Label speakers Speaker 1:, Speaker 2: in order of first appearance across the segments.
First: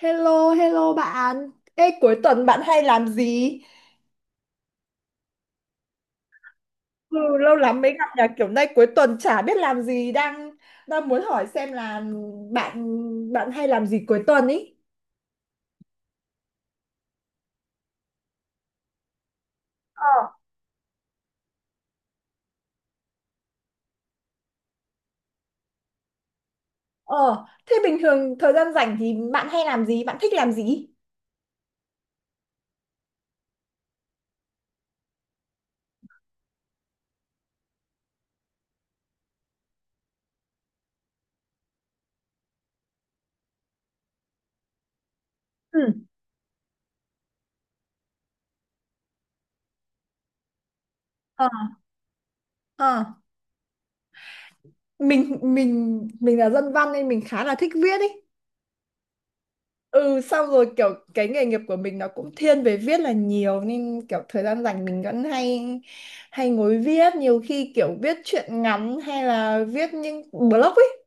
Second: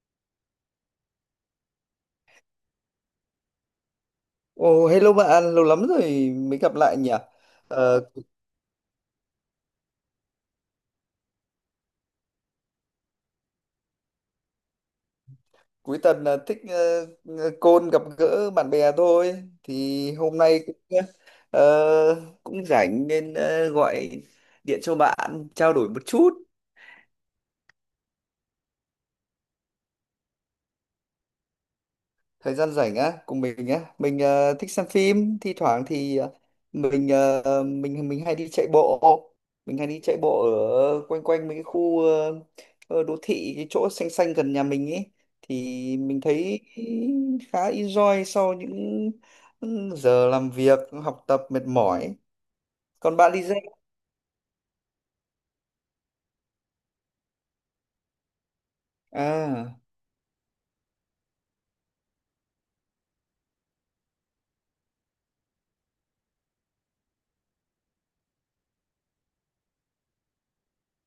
Speaker 1: Hello, hello bạn. Ê, cuối tuần bạn hay làm gì?
Speaker 2: Ồ, hello bạn, lâu lắm rồi mới gặp lại nhỉ?
Speaker 1: Ừ, lâu lắm mới
Speaker 2: Ờ,
Speaker 1: gặp nhà kiểu nay cuối tuần chả biết làm gì đang đang muốn hỏi xem là bạn bạn hay làm gì cuối tuần ý.
Speaker 2: Cuối tuần là thích ờ, ờ, côn gặp gỡ bạn bè thôi.
Speaker 1: Ờ,
Speaker 2: Thì hôm nay cũng ờ, cũng rảnh nên gọi điện cho bạn trao đổi một chút.
Speaker 1: ờ, thế bình thường thời gian rảnh thì bạn hay làm gì? Bạn thích làm gì?
Speaker 2: Thời gian rảnh á, cùng mình á, mình thích xem phim, thi thoảng thì mình hay đi chạy bộ, mình hay đi chạy bộ ở quanh quanh mấy cái khu đô thị, cái chỗ xanh xanh gần nhà mình ấy, thì
Speaker 1: Ừ.
Speaker 2: mình thấy khá enjoy sau những giờ làm việc học tập
Speaker 1: Ờ,
Speaker 2: mệt mỏi.
Speaker 1: ờ.
Speaker 2: Còn bạn đi dạy
Speaker 1: Mình là dân văn nên mình khá là thích viết ý.
Speaker 2: à?
Speaker 1: Ừ, xong rồi kiểu cái nghề nghiệp của mình nó cũng thiên về viết là nhiều nên kiểu thời gian rảnh mình vẫn hay hay ngồi viết, nhiều khi kiểu viết truyện ngắn hay là viết những blog ấy.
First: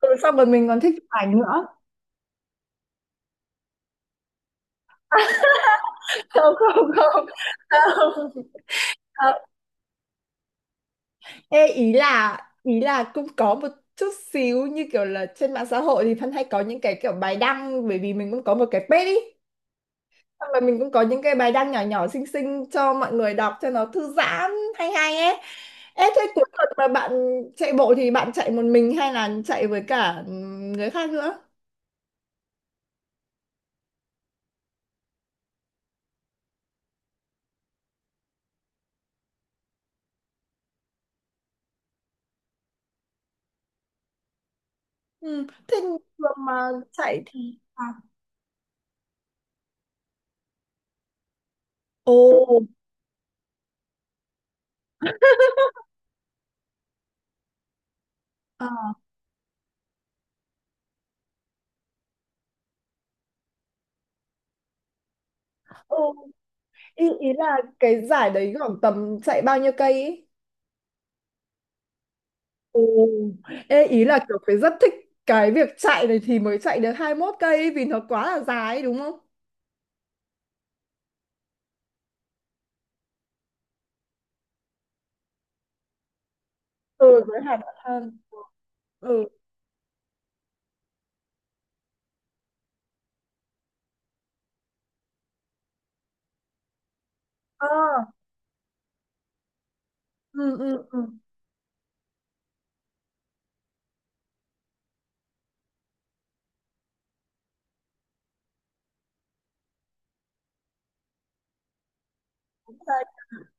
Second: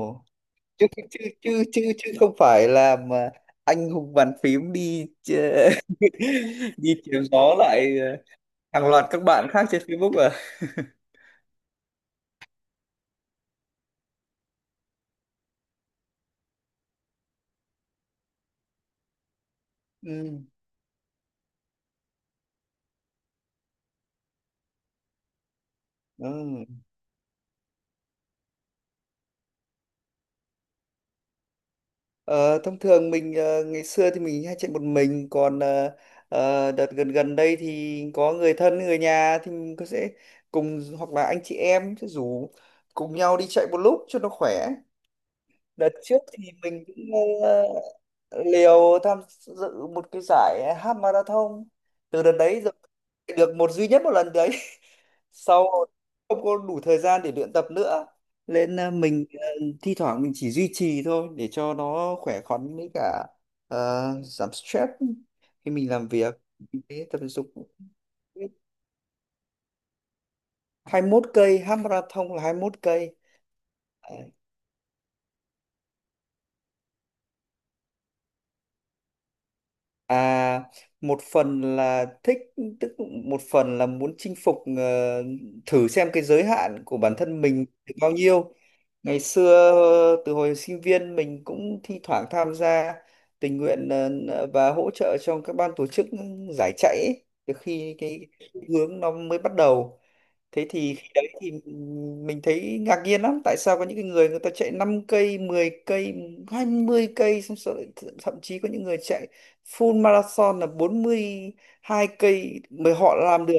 Speaker 1: Ừ, xong rồi mình còn
Speaker 2: chứ
Speaker 1: thích
Speaker 2: chứ
Speaker 1: chụp ảnh
Speaker 2: chứ
Speaker 1: nữa.
Speaker 2: chứ chứ không phải là mà anh hùng bàn phím đi
Speaker 1: Không không
Speaker 2: đi chém
Speaker 1: không
Speaker 2: gió lại
Speaker 1: không,
Speaker 2: hàng loạt các
Speaker 1: không.
Speaker 2: bạn khác trên Facebook à?
Speaker 1: Ê, ý là cũng có một chút xíu như kiểu là trên mạng xã hội thì Thân hay có những cái kiểu bài đăng, bởi vì mình cũng có một cái page ý,
Speaker 2: Ừ.
Speaker 1: xong rồi mình cũng có những cái bài đăng nhỏ nhỏ xinh xinh cho mọi người đọc cho nó thư giãn, hay hay ấy. Ê, thế cuối
Speaker 2: Ừ.
Speaker 1: tuần mà bạn chạy bộ thì bạn chạy một mình hay là chạy với cả người khác nữa?
Speaker 2: Ờ, thông thường mình ngày xưa thì mình hay chạy một mình, còn đợt gần gần đây thì có người thân, người nhà thì mình có sẽ cùng, hoặc là anh chị em sẽ rủ cùng nhau đi chạy một lúc cho nó khỏe.
Speaker 1: Ừ. Thế
Speaker 2: Đợt
Speaker 1: thường
Speaker 2: trước thì
Speaker 1: mà
Speaker 2: mình cũng
Speaker 1: chạy thì
Speaker 2: ờ,
Speaker 1: à.
Speaker 2: liều tham dự một cái giải half marathon từ đợt
Speaker 1: Ồ,
Speaker 2: đấy rồi, được một duy nhất một lần đấy. Sau không có đủ thời gian để luyện tập nữa nên
Speaker 1: à,
Speaker 2: mình thi thoảng mình chỉ duy trì thôi để cho nó khỏe khoắn, với cả à, giảm stress khi mình làm
Speaker 1: ồ.
Speaker 2: việc. Mình thấy
Speaker 1: Ý,
Speaker 2: tập
Speaker 1: ý
Speaker 2: thể dục
Speaker 1: là cái giải đấy khoảng tầm chạy bao nhiêu cây ấy?
Speaker 2: 21 cây, half marathon là 21
Speaker 1: Ồ,
Speaker 2: cây.
Speaker 1: ê, ý là kiểu phải rất thích cái việc chạy này thì mới chạy được 21 cây ấy, vì nó quá là dài ấy, đúng không?
Speaker 2: À, một phần là thích, tức một phần là muốn chinh phục, thử xem cái giới hạn của bản
Speaker 1: Ừ, với
Speaker 2: thân
Speaker 1: Hà
Speaker 2: mình
Speaker 1: Nội
Speaker 2: được bao
Speaker 1: hơn.
Speaker 2: nhiêu. Ngày
Speaker 1: Ừ.
Speaker 2: xưa từ hồi sinh viên mình cũng thi thoảng tham gia tình nguyện và hỗ trợ cho các ban tổ chức giải chạy ấy, từ
Speaker 1: À,
Speaker 2: khi cái hướng nó mới bắt đầu.
Speaker 1: ừ,
Speaker 2: Thế
Speaker 1: ừ,
Speaker 2: thì
Speaker 1: ừ.
Speaker 2: khi đấy thì mình thấy ngạc nhiên lắm, tại sao có những cái người, người ta chạy 5 cây, 10 cây, 20 cây, xong rồi thậm chí có những người chạy full marathon là bốn mươi hai cây mới
Speaker 1: Dài
Speaker 2: họ làm được.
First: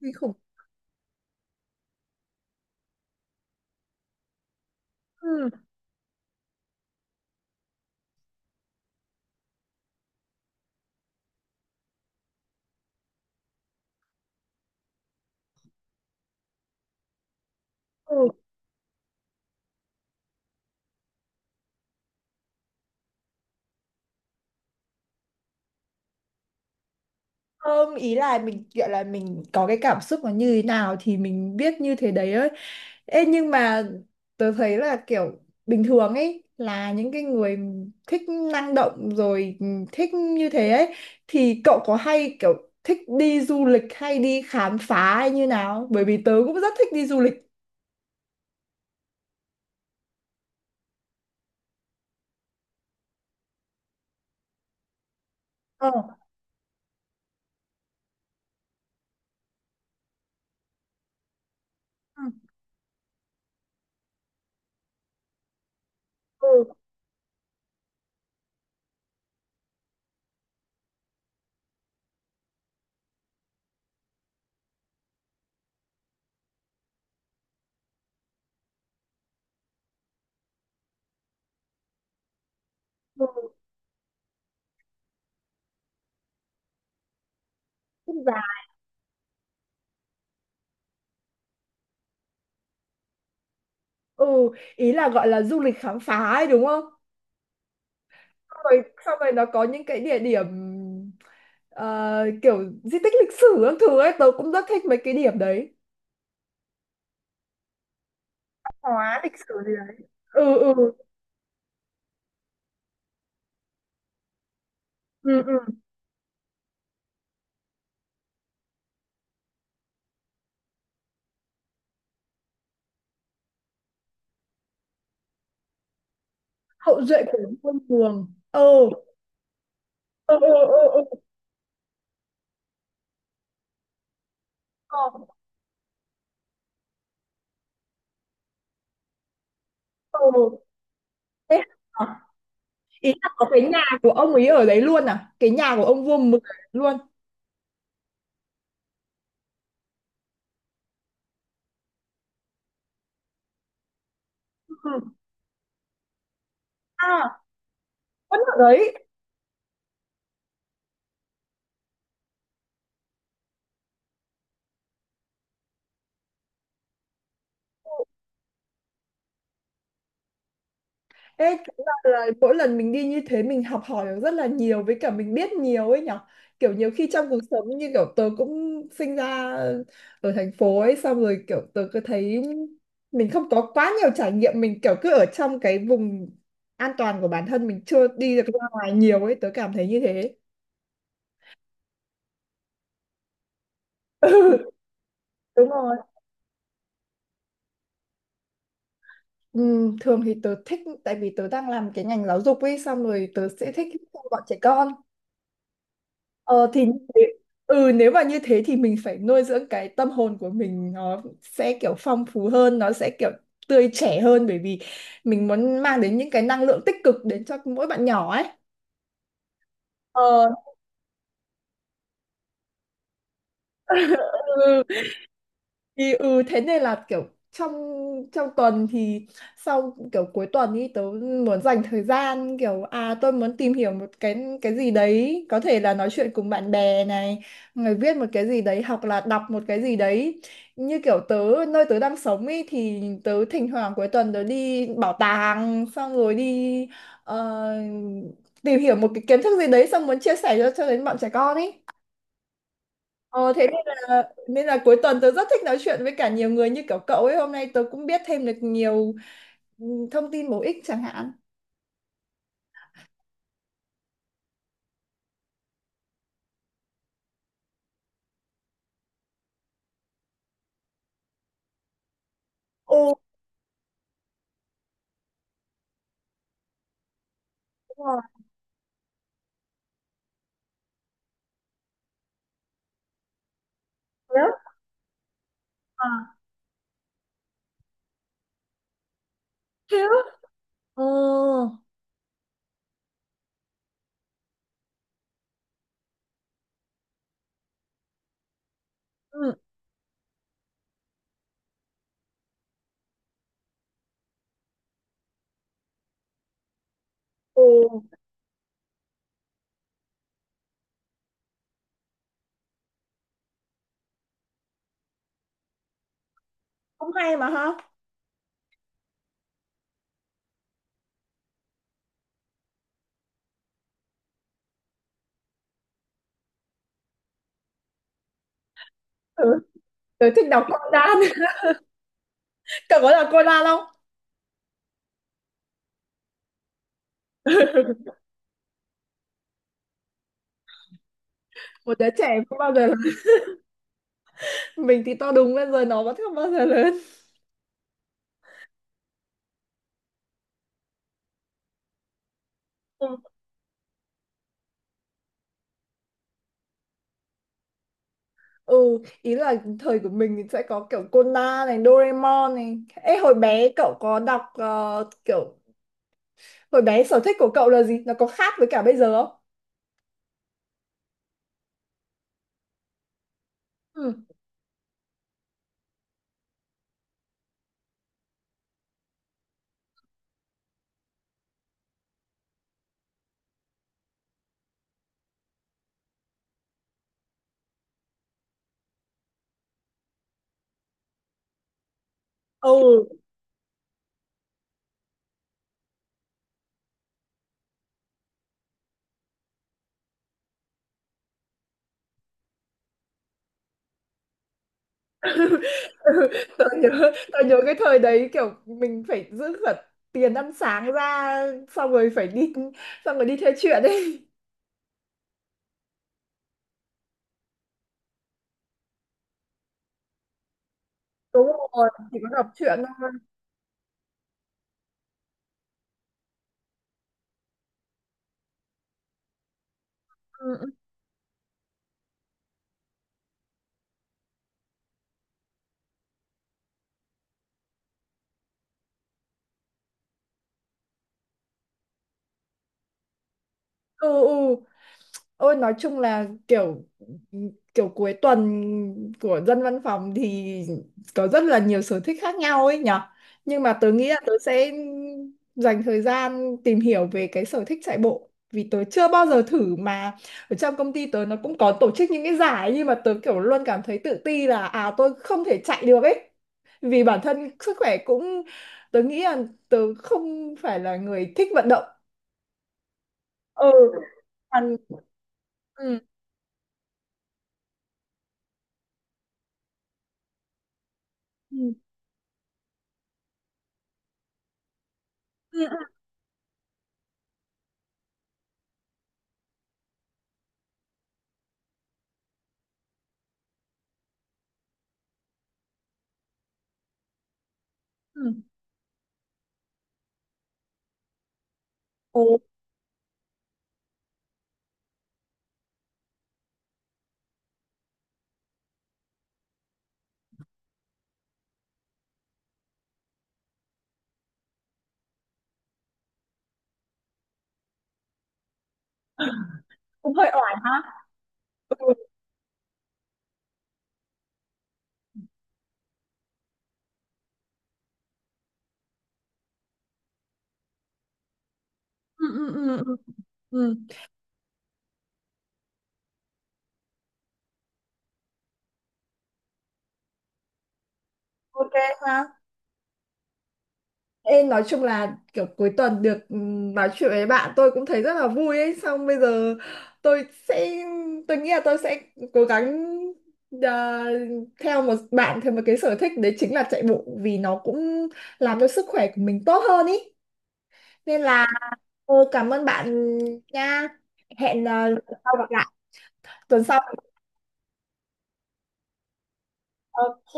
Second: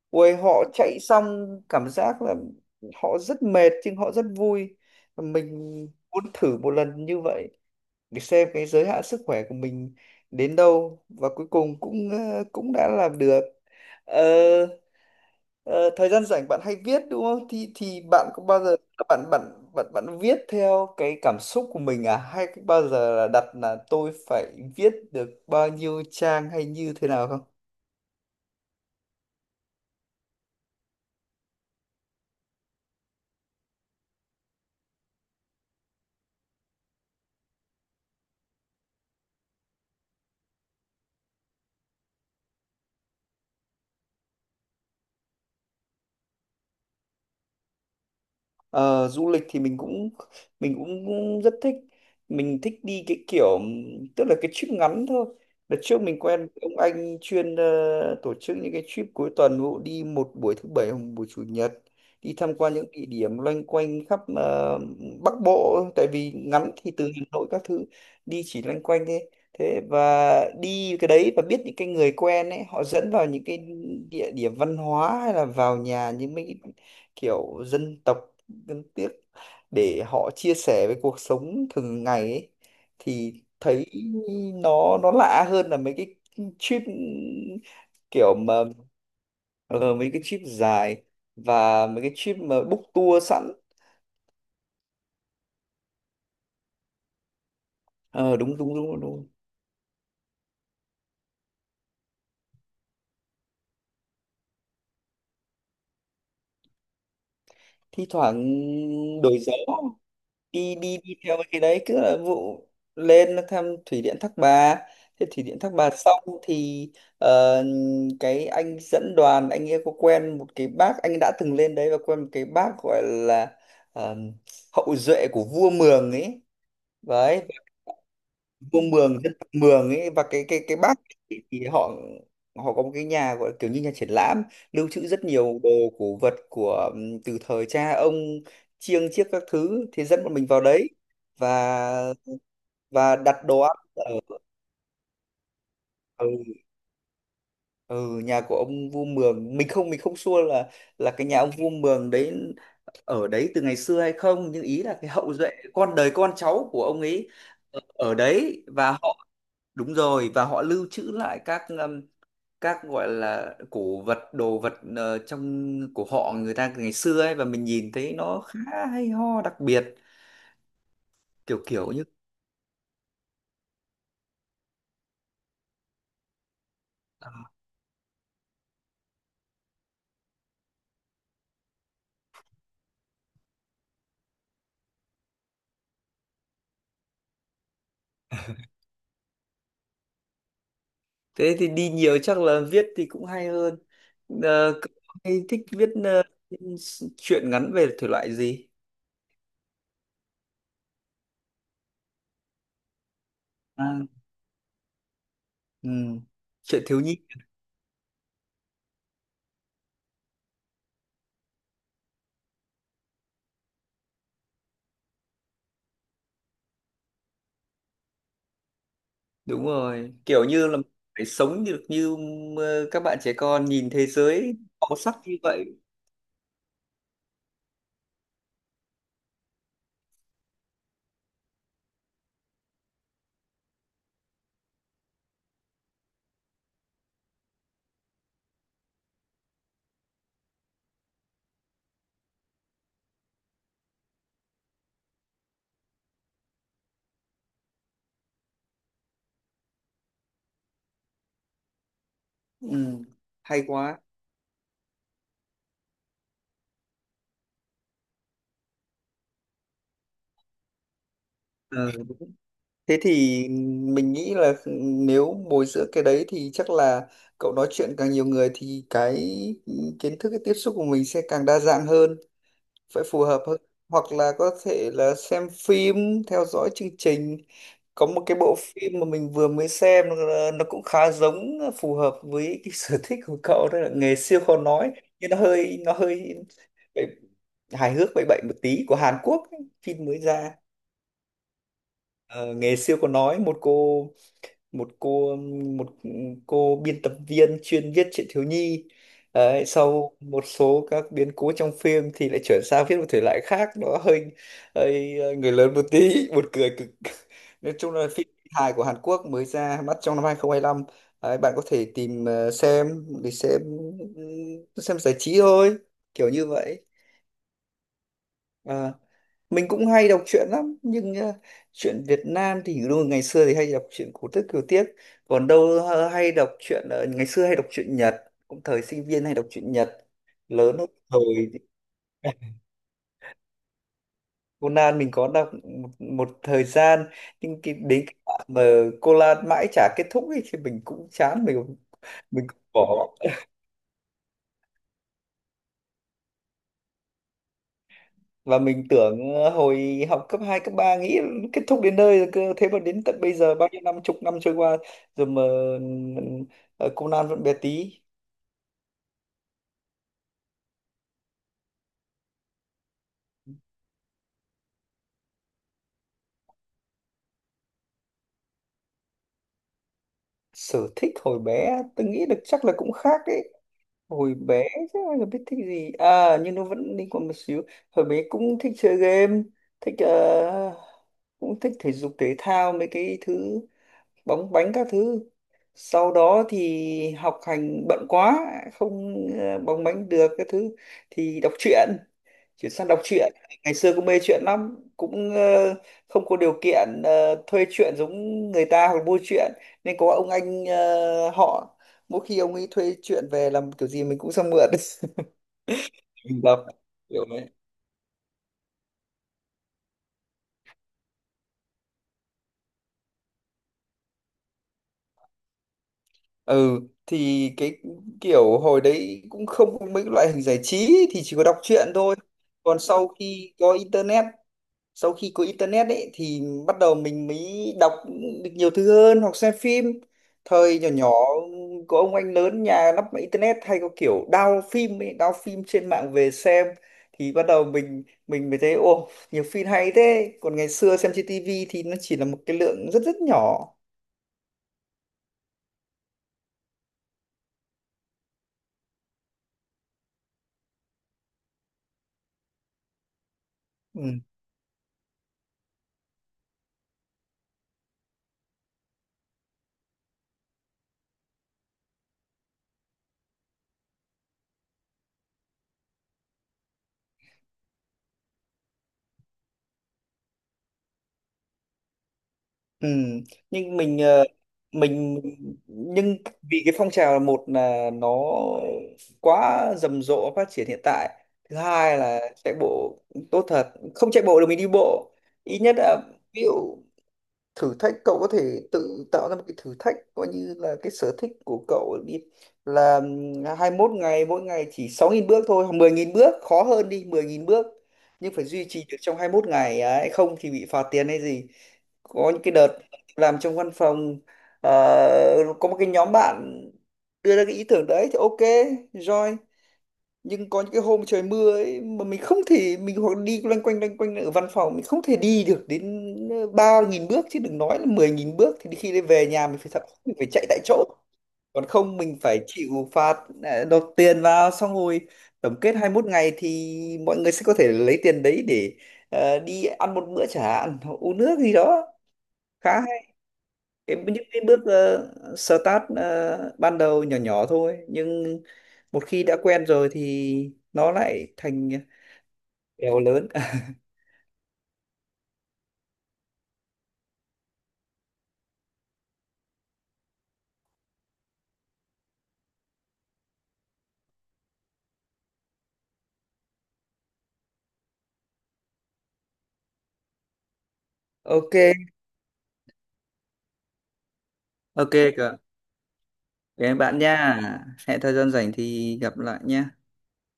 Speaker 1: kinh khủng.
Speaker 2: Ôi, họ chạy xong cảm giác là họ rất mệt nhưng họ rất vui. Và
Speaker 1: Ừ,
Speaker 2: mình muốn thử một lần như vậy để xem cái giới hạn sức khỏe của mình đến đâu, và cuối cùng cũng cũng đã làm được. Ờ, ờ, thời gian rảnh bạn hay viết đúng không? Thì
Speaker 1: ừ.
Speaker 2: bạn có bao giờ bạn bạn bạn bạn viết theo cái cảm xúc của mình, à hay bao giờ là đặt là tôi phải viết được bao nhiêu trang hay như thế nào không?
Speaker 1: Không, ý là mình gọi là mình có cái cảm xúc nó như thế nào thì mình biết như thế đấy ấy. Ê, nhưng mà tớ thấy là kiểu bình thường ấy là những cái người thích năng động rồi, thích như thế ấy, thì cậu có hay kiểu thích đi du lịch hay đi khám phá hay như nào, bởi vì tớ cũng rất thích đi du lịch.
Speaker 2: Ờ, du lịch thì mình cũng, cũng rất thích. Mình thích đi cái kiểu, tức là cái trip ngắn thôi. Đợt
Speaker 1: Ờ.
Speaker 2: trước mình quen với ông anh chuyên tổ chức những cái trip cuối tuần, vụ đi một buổi thứ bảy hoặc một buổi chủ nhật
Speaker 1: Ừ,
Speaker 2: đi tham quan những địa điểm loanh quanh khắp Bắc Bộ, tại vì
Speaker 1: ừ,
Speaker 2: ngắn thì từ Hà Nội các thứ đi chỉ loanh quanh thế. Thế và đi cái đấy và biết những cái người quen ấy, họ dẫn vào những cái địa điểm văn hóa, hay là vào nhà những mấy cái kiểu dân tộc đáng tiếc, để họ chia sẻ với cuộc sống thường ngày ấy, thì
Speaker 1: ừ,
Speaker 2: thấy nó lạ hơn là mấy cái trip
Speaker 1: thích
Speaker 2: kiểu
Speaker 1: giá.
Speaker 2: mà ờ, mấy cái trip dài và mấy cái trip mà book tour sẵn.
Speaker 1: Ừ, ý là gọi là du lịch khám phá ấy đúng không,
Speaker 2: Ờ, đúng đúng
Speaker 1: rồi
Speaker 2: đúng
Speaker 1: xong
Speaker 2: đúng
Speaker 1: rồi nó có những cái địa điểm ờ, kiểu di tích lịch sử các thứ ấy tớ cũng rất thích mấy cái điểm đấy,
Speaker 2: thi thoảng
Speaker 1: hóa lịch
Speaker 2: đổi gió
Speaker 1: sử gì đấy. Ừ,
Speaker 2: đi
Speaker 1: ừ,
Speaker 2: đi đi theo cái đấy cứ là vụ lên nó thăm thủy điện Thác Bà. Thế
Speaker 1: ừ,
Speaker 2: thủy
Speaker 1: ừ.
Speaker 2: điện Thác Bà xong thì ờ, cái anh dẫn đoàn, anh ấy có quen một cái bác, anh đã từng lên đấy và quen một cái bác gọi là ờ, hậu duệ của vua Mường ấy.
Speaker 1: Hậu duệ của
Speaker 2: Đấy,
Speaker 1: quân Đường.
Speaker 2: vua
Speaker 1: Ừ,
Speaker 2: Mường, dân tộc Mường ấy, và
Speaker 1: ừ,
Speaker 2: cái
Speaker 1: ừ,
Speaker 2: cái cái Bắc
Speaker 1: ừ, ừ.
Speaker 2: thì, họ họ có một cái nhà gọi là kiểu như nhà triển lãm, lưu
Speaker 1: Ờ,
Speaker 2: trữ rất nhiều đồ cổ vật của từ thời cha ông, chiêng chiếc các thứ, thì
Speaker 1: ờ.
Speaker 2: dẫn bọn mình vào đấy.
Speaker 1: Thế
Speaker 2: Và
Speaker 1: hả? Ý là
Speaker 2: đặt
Speaker 1: có
Speaker 2: đồ
Speaker 1: cái
Speaker 2: ăn
Speaker 1: nhà của
Speaker 2: ở
Speaker 1: ông ấy ở đấy luôn à, cái nhà của ông vua
Speaker 2: ở
Speaker 1: mực luôn.
Speaker 2: ừ, nhà của ông vua Mường, mình không, không sure là cái nhà ông vua Mường đấy ở đấy từ ngày xưa hay không, nhưng
Speaker 1: Ừ.
Speaker 2: ý
Speaker 1: Ừ.
Speaker 2: là cái hậu duệ, con đời con cháu của ông ấy
Speaker 1: À,
Speaker 2: ở ở
Speaker 1: vẫn ở
Speaker 2: đấy, và
Speaker 1: đấy.
Speaker 2: họ, đúng rồi, và họ lưu trữ lại các gọi là cổ vật, đồ vật trong của họ người ta ngày xưa ấy, và mình nhìn thấy nó khá hay ho, đặc biệt.
Speaker 1: Ê,
Speaker 2: Kiểu
Speaker 1: thế
Speaker 2: kiểu
Speaker 1: là
Speaker 2: như
Speaker 1: là mỗi lần mình đi như thế mình học hỏi được rất là nhiều, với cả mình biết nhiều ấy nhở, kiểu nhiều khi trong cuộc sống như kiểu tớ cũng sinh ra ở thành phố ấy xong rồi kiểu tớ cứ thấy mình không có quá nhiều trải nghiệm, mình kiểu cứ ở trong cái vùng an toàn của bản thân mình, chưa đi được ra ngoài nhiều ấy, tớ cảm thấy như thế.
Speaker 2: thế thì đi nhiều chắc là viết thì cũng hay hơn.
Speaker 1: Ừ,
Speaker 2: Ờ, cậu hay thích
Speaker 1: đúng
Speaker 2: viết
Speaker 1: rồi.
Speaker 2: truyện ngắn về thể loại gì?
Speaker 1: Ừ, thường thì tớ thích, tại vì tớ đang làm cái ngành giáo dục ấy xong rồi tớ sẽ thích
Speaker 2: À,
Speaker 1: bọn trẻ con.
Speaker 2: ừ,
Speaker 1: Ờ
Speaker 2: truyện
Speaker 1: thì như
Speaker 2: thiếu nhi.
Speaker 1: thế- Ừ, nếu mà như thế thì mình phải nuôi dưỡng cái tâm hồn của mình, nó sẽ kiểu phong phú hơn, nó sẽ kiểu tươi trẻ hơn, bởi vì mình muốn mang đến những cái năng lượng tích cực đến cho mỗi bạn nhỏ ấy.
Speaker 2: Đúng rồi, kiểu
Speaker 1: Ờ.
Speaker 2: như là phải sống được như các bạn trẻ con nhìn thế giới
Speaker 1: Ừ,
Speaker 2: màu sắc như vậy.
Speaker 1: thì thế nên là kiểu trong trong tuần thì sau kiểu cuối tuần ý tớ muốn dành thời gian kiểu à tôi muốn tìm hiểu một cái gì đấy, có thể là nói chuyện cùng bạn bè này, người viết một cái gì đấy hoặc là đọc một cái gì đấy, như kiểu tớ nơi tớ đang sống ý thì tớ thỉnh thoảng cuối tuần tớ đi bảo tàng xong rồi đi ờ, tìm hiểu một cái kiến thức gì đấy xong muốn chia sẻ cho đến bọn trẻ con ý.
Speaker 2: Ừ.
Speaker 1: Ờ,
Speaker 2: Hay
Speaker 1: thế nên
Speaker 2: quá.
Speaker 1: là nên là cuối tuần tớ rất thích nói chuyện với cả nhiều người như kiểu cậu ấy, hôm nay tớ cũng biết thêm được nhiều ừ, thông tin bổ ích chẳng hạn.
Speaker 2: Ừ. Thế thì mình nghĩ là nếu bồi dưỡng cái đấy thì chắc là cậu nói chuyện càng nhiều người thì cái kiến thức, cái tiếp xúc của mình sẽ càng đa dạng hơn, phải
Speaker 1: Ồ,
Speaker 2: phù hợp hơn. Hoặc là có thể là xem phim, theo dõi chương trình. Có
Speaker 1: đúng rồi.
Speaker 2: một cái bộ phim mà mình vừa mới xem, nó cũng khá giống phù hợp với cái sở thích của cậu, đó là Nghề
Speaker 1: Thế
Speaker 2: Siêu Khó
Speaker 1: á?
Speaker 2: Nói, nhưng nó hơi
Speaker 1: À?
Speaker 2: bậy- hài hước bậy bậy một tí, của Hàn Quốc ấy,
Speaker 1: Thế
Speaker 2: phim mới
Speaker 1: á?
Speaker 2: ra.
Speaker 1: Ờ,
Speaker 2: Ờ, Nghề Siêu Khó Nói, một cô, một cô một cô biên tập viên chuyên viết truyện thiếu nhi.
Speaker 1: ừ.
Speaker 2: Đấy, sau một số các biến cố trong phim thì lại chuyển sang viết một thể loại khác, nó hơi, hơi người lớn một tí, buồn cười cực. Nói chung
Speaker 1: Ồ,
Speaker 2: là phim hài của Hàn Quốc mới ra mắt trong năm 2025. Đấy, bạn có thể tìm xem để xem, ừ, xem giải trí thôi kiểu như vậy.
Speaker 1: cũng hay mà ha.
Speaker 2: Ờ, mình cũng hay đọc truyện lắm, nhưng truyện Việt Nam thì đúng là ngày xưa thì hay đọc truyện cổ tích kiều tiếc, còn đâu hay đọc truyện ngày xưa hay đọc truyện Nhật, cũng thời sinh viên hay đọc
Speaker 1: Ừ,
Speaker 2: truyện Nhật
Speaker 1: tớ thích đọc
Speaker 2: lớn hơn.
Speaker 1: Conan.
Speaker 2: Thời
Speaker 1: Cậu có đọc Conan không?
Speaker 2: Conan mình có đọc một, một thời gian, nhưng cái, đến cái đoạn mà Conan mãi chả kết thúc ấy, thì mình cũng chán, mình
Speaker 1: Một đứa trẻ
Speaker 2: mình cũng
Speaker 1: không bao giờ lớn.
Speaker 2: bỏ.
Speaker 1: Mình thì to đúng lên rồi nó vẫn không bao giờ lớn.
Speaker 2: Và mình tưởng hồi học cấp 2 cấp 3 nghĩ kết thúc đến nơi rồi, cơ thế mà đến
Speaker 1: Ừ,
Speaker 2: tận bây giờ bao nhiêu năm, chục năm trôi qua rồi mà ờ, Conan vẫn bé tí.
Speaker 1: ừ, ý là thời của mình thì sẽ có kiểu Conan này, Doraemon này. Ê, hồi bé cậu có đọc kiểu hồi bé sở thích của cậu là gì? Nó có khác với cả bây giờ không?
Speaker 2: Sở thích hồi bé tôi nghĩ được chắc là cũng khác đấy.
Speaker 1: Ừ.
Speaker 2: Hồi bé chắc là biết thích gì à, nhưng nó vẫn liên quan một xíu. Hồi bé cũng thích chơi game, thích cũng thích thể dục thể thao, mấy cái thứ bóng bánh các thứ. Sau đó thì học hành bận quá, không bóng bánh được các thứ thì đọc truyện,
Speaker 1: Ồ.
Speaker 2: chuyển sang đọc truyện. Ngày xưa cũng mê truyện lắm, cũng không có điều kiện thuê truyện giống người ta hoặc mua truyện, nên có ông anh họ, mỗi khi ông ấy thuê truyện về làm kiểu gì mình cũng sang mượn. Mình đọc
Speaker 1: tao nhớ,
Speaker 2: kiểu,
Speaker 1: tao nhớ cái thời đấy kiểu mình phải giữ cả tiền ăn sáng ra xong rồi phải đi, xong rồi đi theo chuyện ấy.
Speaker 2: ừ, thì cái kiểu hồi đấy cũng không có mấy loại hình giải trí thì chỉ có
Speaker 1: Đúng
Speaker 2: đọc
Speaker 1: rồi,
Speaker 2: truyện thôi.
Speaker 1: chỉ có đọc
Speaker 2: Còn
Speaker 1: truyện
Speaker 2: sau
Speaker 1: thôi.
Speaker 2: khi có internet, sau khi có internet ấy thì bắt đầu mình mới đọc được nhiều thứ hơn, hoặc xem phim.
Speaker 1: Ừ,
Speaker 2: Thời nhỏ nhỏ có ông anh lớn nhà lắp máy internet, hay có kiểu download phim ấy, download phim trên mạng về xem, thì bắt đầu mình mới thấy ô, nhiều phim hay thế, còn ngày xưa xem trên tivi thì nó chỉ là một cái lượng rất rất nhỏ.
Speaker 1: ừ, ừ. Ôi nói chung là kiểu kiểu cuối tuần của dân văn phòng thì có rất là nhiều sở thích khác nhau ấy nhở. Nhưng mà tớ nghĩ là
Speaker 2: Ừ.
Speaker 1: tớ sẽ dành thời gian tìm hiểu về cái sở thích chạy bộ, vì tớ chưa bao giờ thử mà, ở trong công ty tớ nó cũng có tổ chức những cái giải nhưng mà tớ kiểu luôn cảm thấy tự ti là à tôi không thể chạy được ấy. Vì bản thân sức khỏe cũng tớ nghĩ là tớ không phải là người thích vận động.
Speaker 2: Ừ,
Speaker 1: Ừ.
Speaker 2: nhưng mình
Speaker 1: còn- Ừ.
Speaker 2: nhưng vì cái phong trào, là một là nó quá rầm rộ phát triển hiện tại, thứ hai là chạy bộ tốt thật. Không chạy bộ được mình đi bộ,
Speaker 1: Ừ.
Speaker 2: ít nhất là, ví dụ thử thách, cậu có thể tự tạo ra một cái thử thách coi như là cái sở thích của cậu đi, là 21 ngày mỗi ngày chỉ 6.000 bước thôi, hoặc 10.000 bước khó hơn, đi 10.000 bước,
Speaker 1: Ừ.
Speaker 2: nhưng phải duy trì được trong 21 ngày ấy, không thì bị phạt tiền hay gì. Có
Speaker 1: Ồ,
Speaker 2: những cái đợt làm trong văn phòng có một cái nhóm bạn đưa ra cái ý tưởng đấy thì ok, join. Nhưng có những cái hôm trời mưa ấy mà mình không thể, hoặc đi loanh quanh ở văn phòng, mình không thể đi được đến ba nghìn bước, chứ đừng nói là mười nghìn bước, thì khi đấy về nhà mình phải thật,
Speaker 1: cũng
Speaker 2: mình phải
Speaker 1: hơi
Speaker 2: chạy
Speaker 1: oải
Speaker 2: tại
Speaker 1: ha.
Speaker 2: chỗ, còn
Speaker 1: Ừ.
Speaker 2: không mình phải chịu phạt, nộp tiền vào. Xong rồi tổng kết 21 ngày thì mọi người sẽ có thể lấy tiền đấy để đi ăn một bữa chẳng hạn, uống nước gì đó.
Speaker 1: Ừ, ừ,
Speaker 2: Khá
Speaker 1: ừ, ừ. Ừ.
Speaker 2: cái những cái bước start ban đầu nhỏ nhỏ thôi, nhưng một khi đã quen rồi thì nó lại thành
Speaker 1: Ok ha.
Speaker 2: bèo lớn.
Speaker 1: Ê, nói chung là kiểu cuối tuần được nói chuyện với bạn tôi cũng thấy rất là vui ấy. Xong bây giờ tôi sẽ tôi nghĩ là tôi sẽ cố gắng, à, theo một cái sở thích đấy chính là chạy bộ, vì nó cũng làm cho sức khỏe của mình tốt hơn ý. Nên là
Speaker 2: Ok,
Speaker 1: cảm ơn bạn nha. Hẹn
Speaker 2: ok
Speaker 1: tuần sau
Speaker 2: cả.
Speaker 1: gặp lại. Tuần
Speaker 2: Cảm ơn
Speaker 1: sau.
Speaker 2: bạn nha, hẹn thời gian rảnh thì gặp lại nha.
Speaker 1: Ok.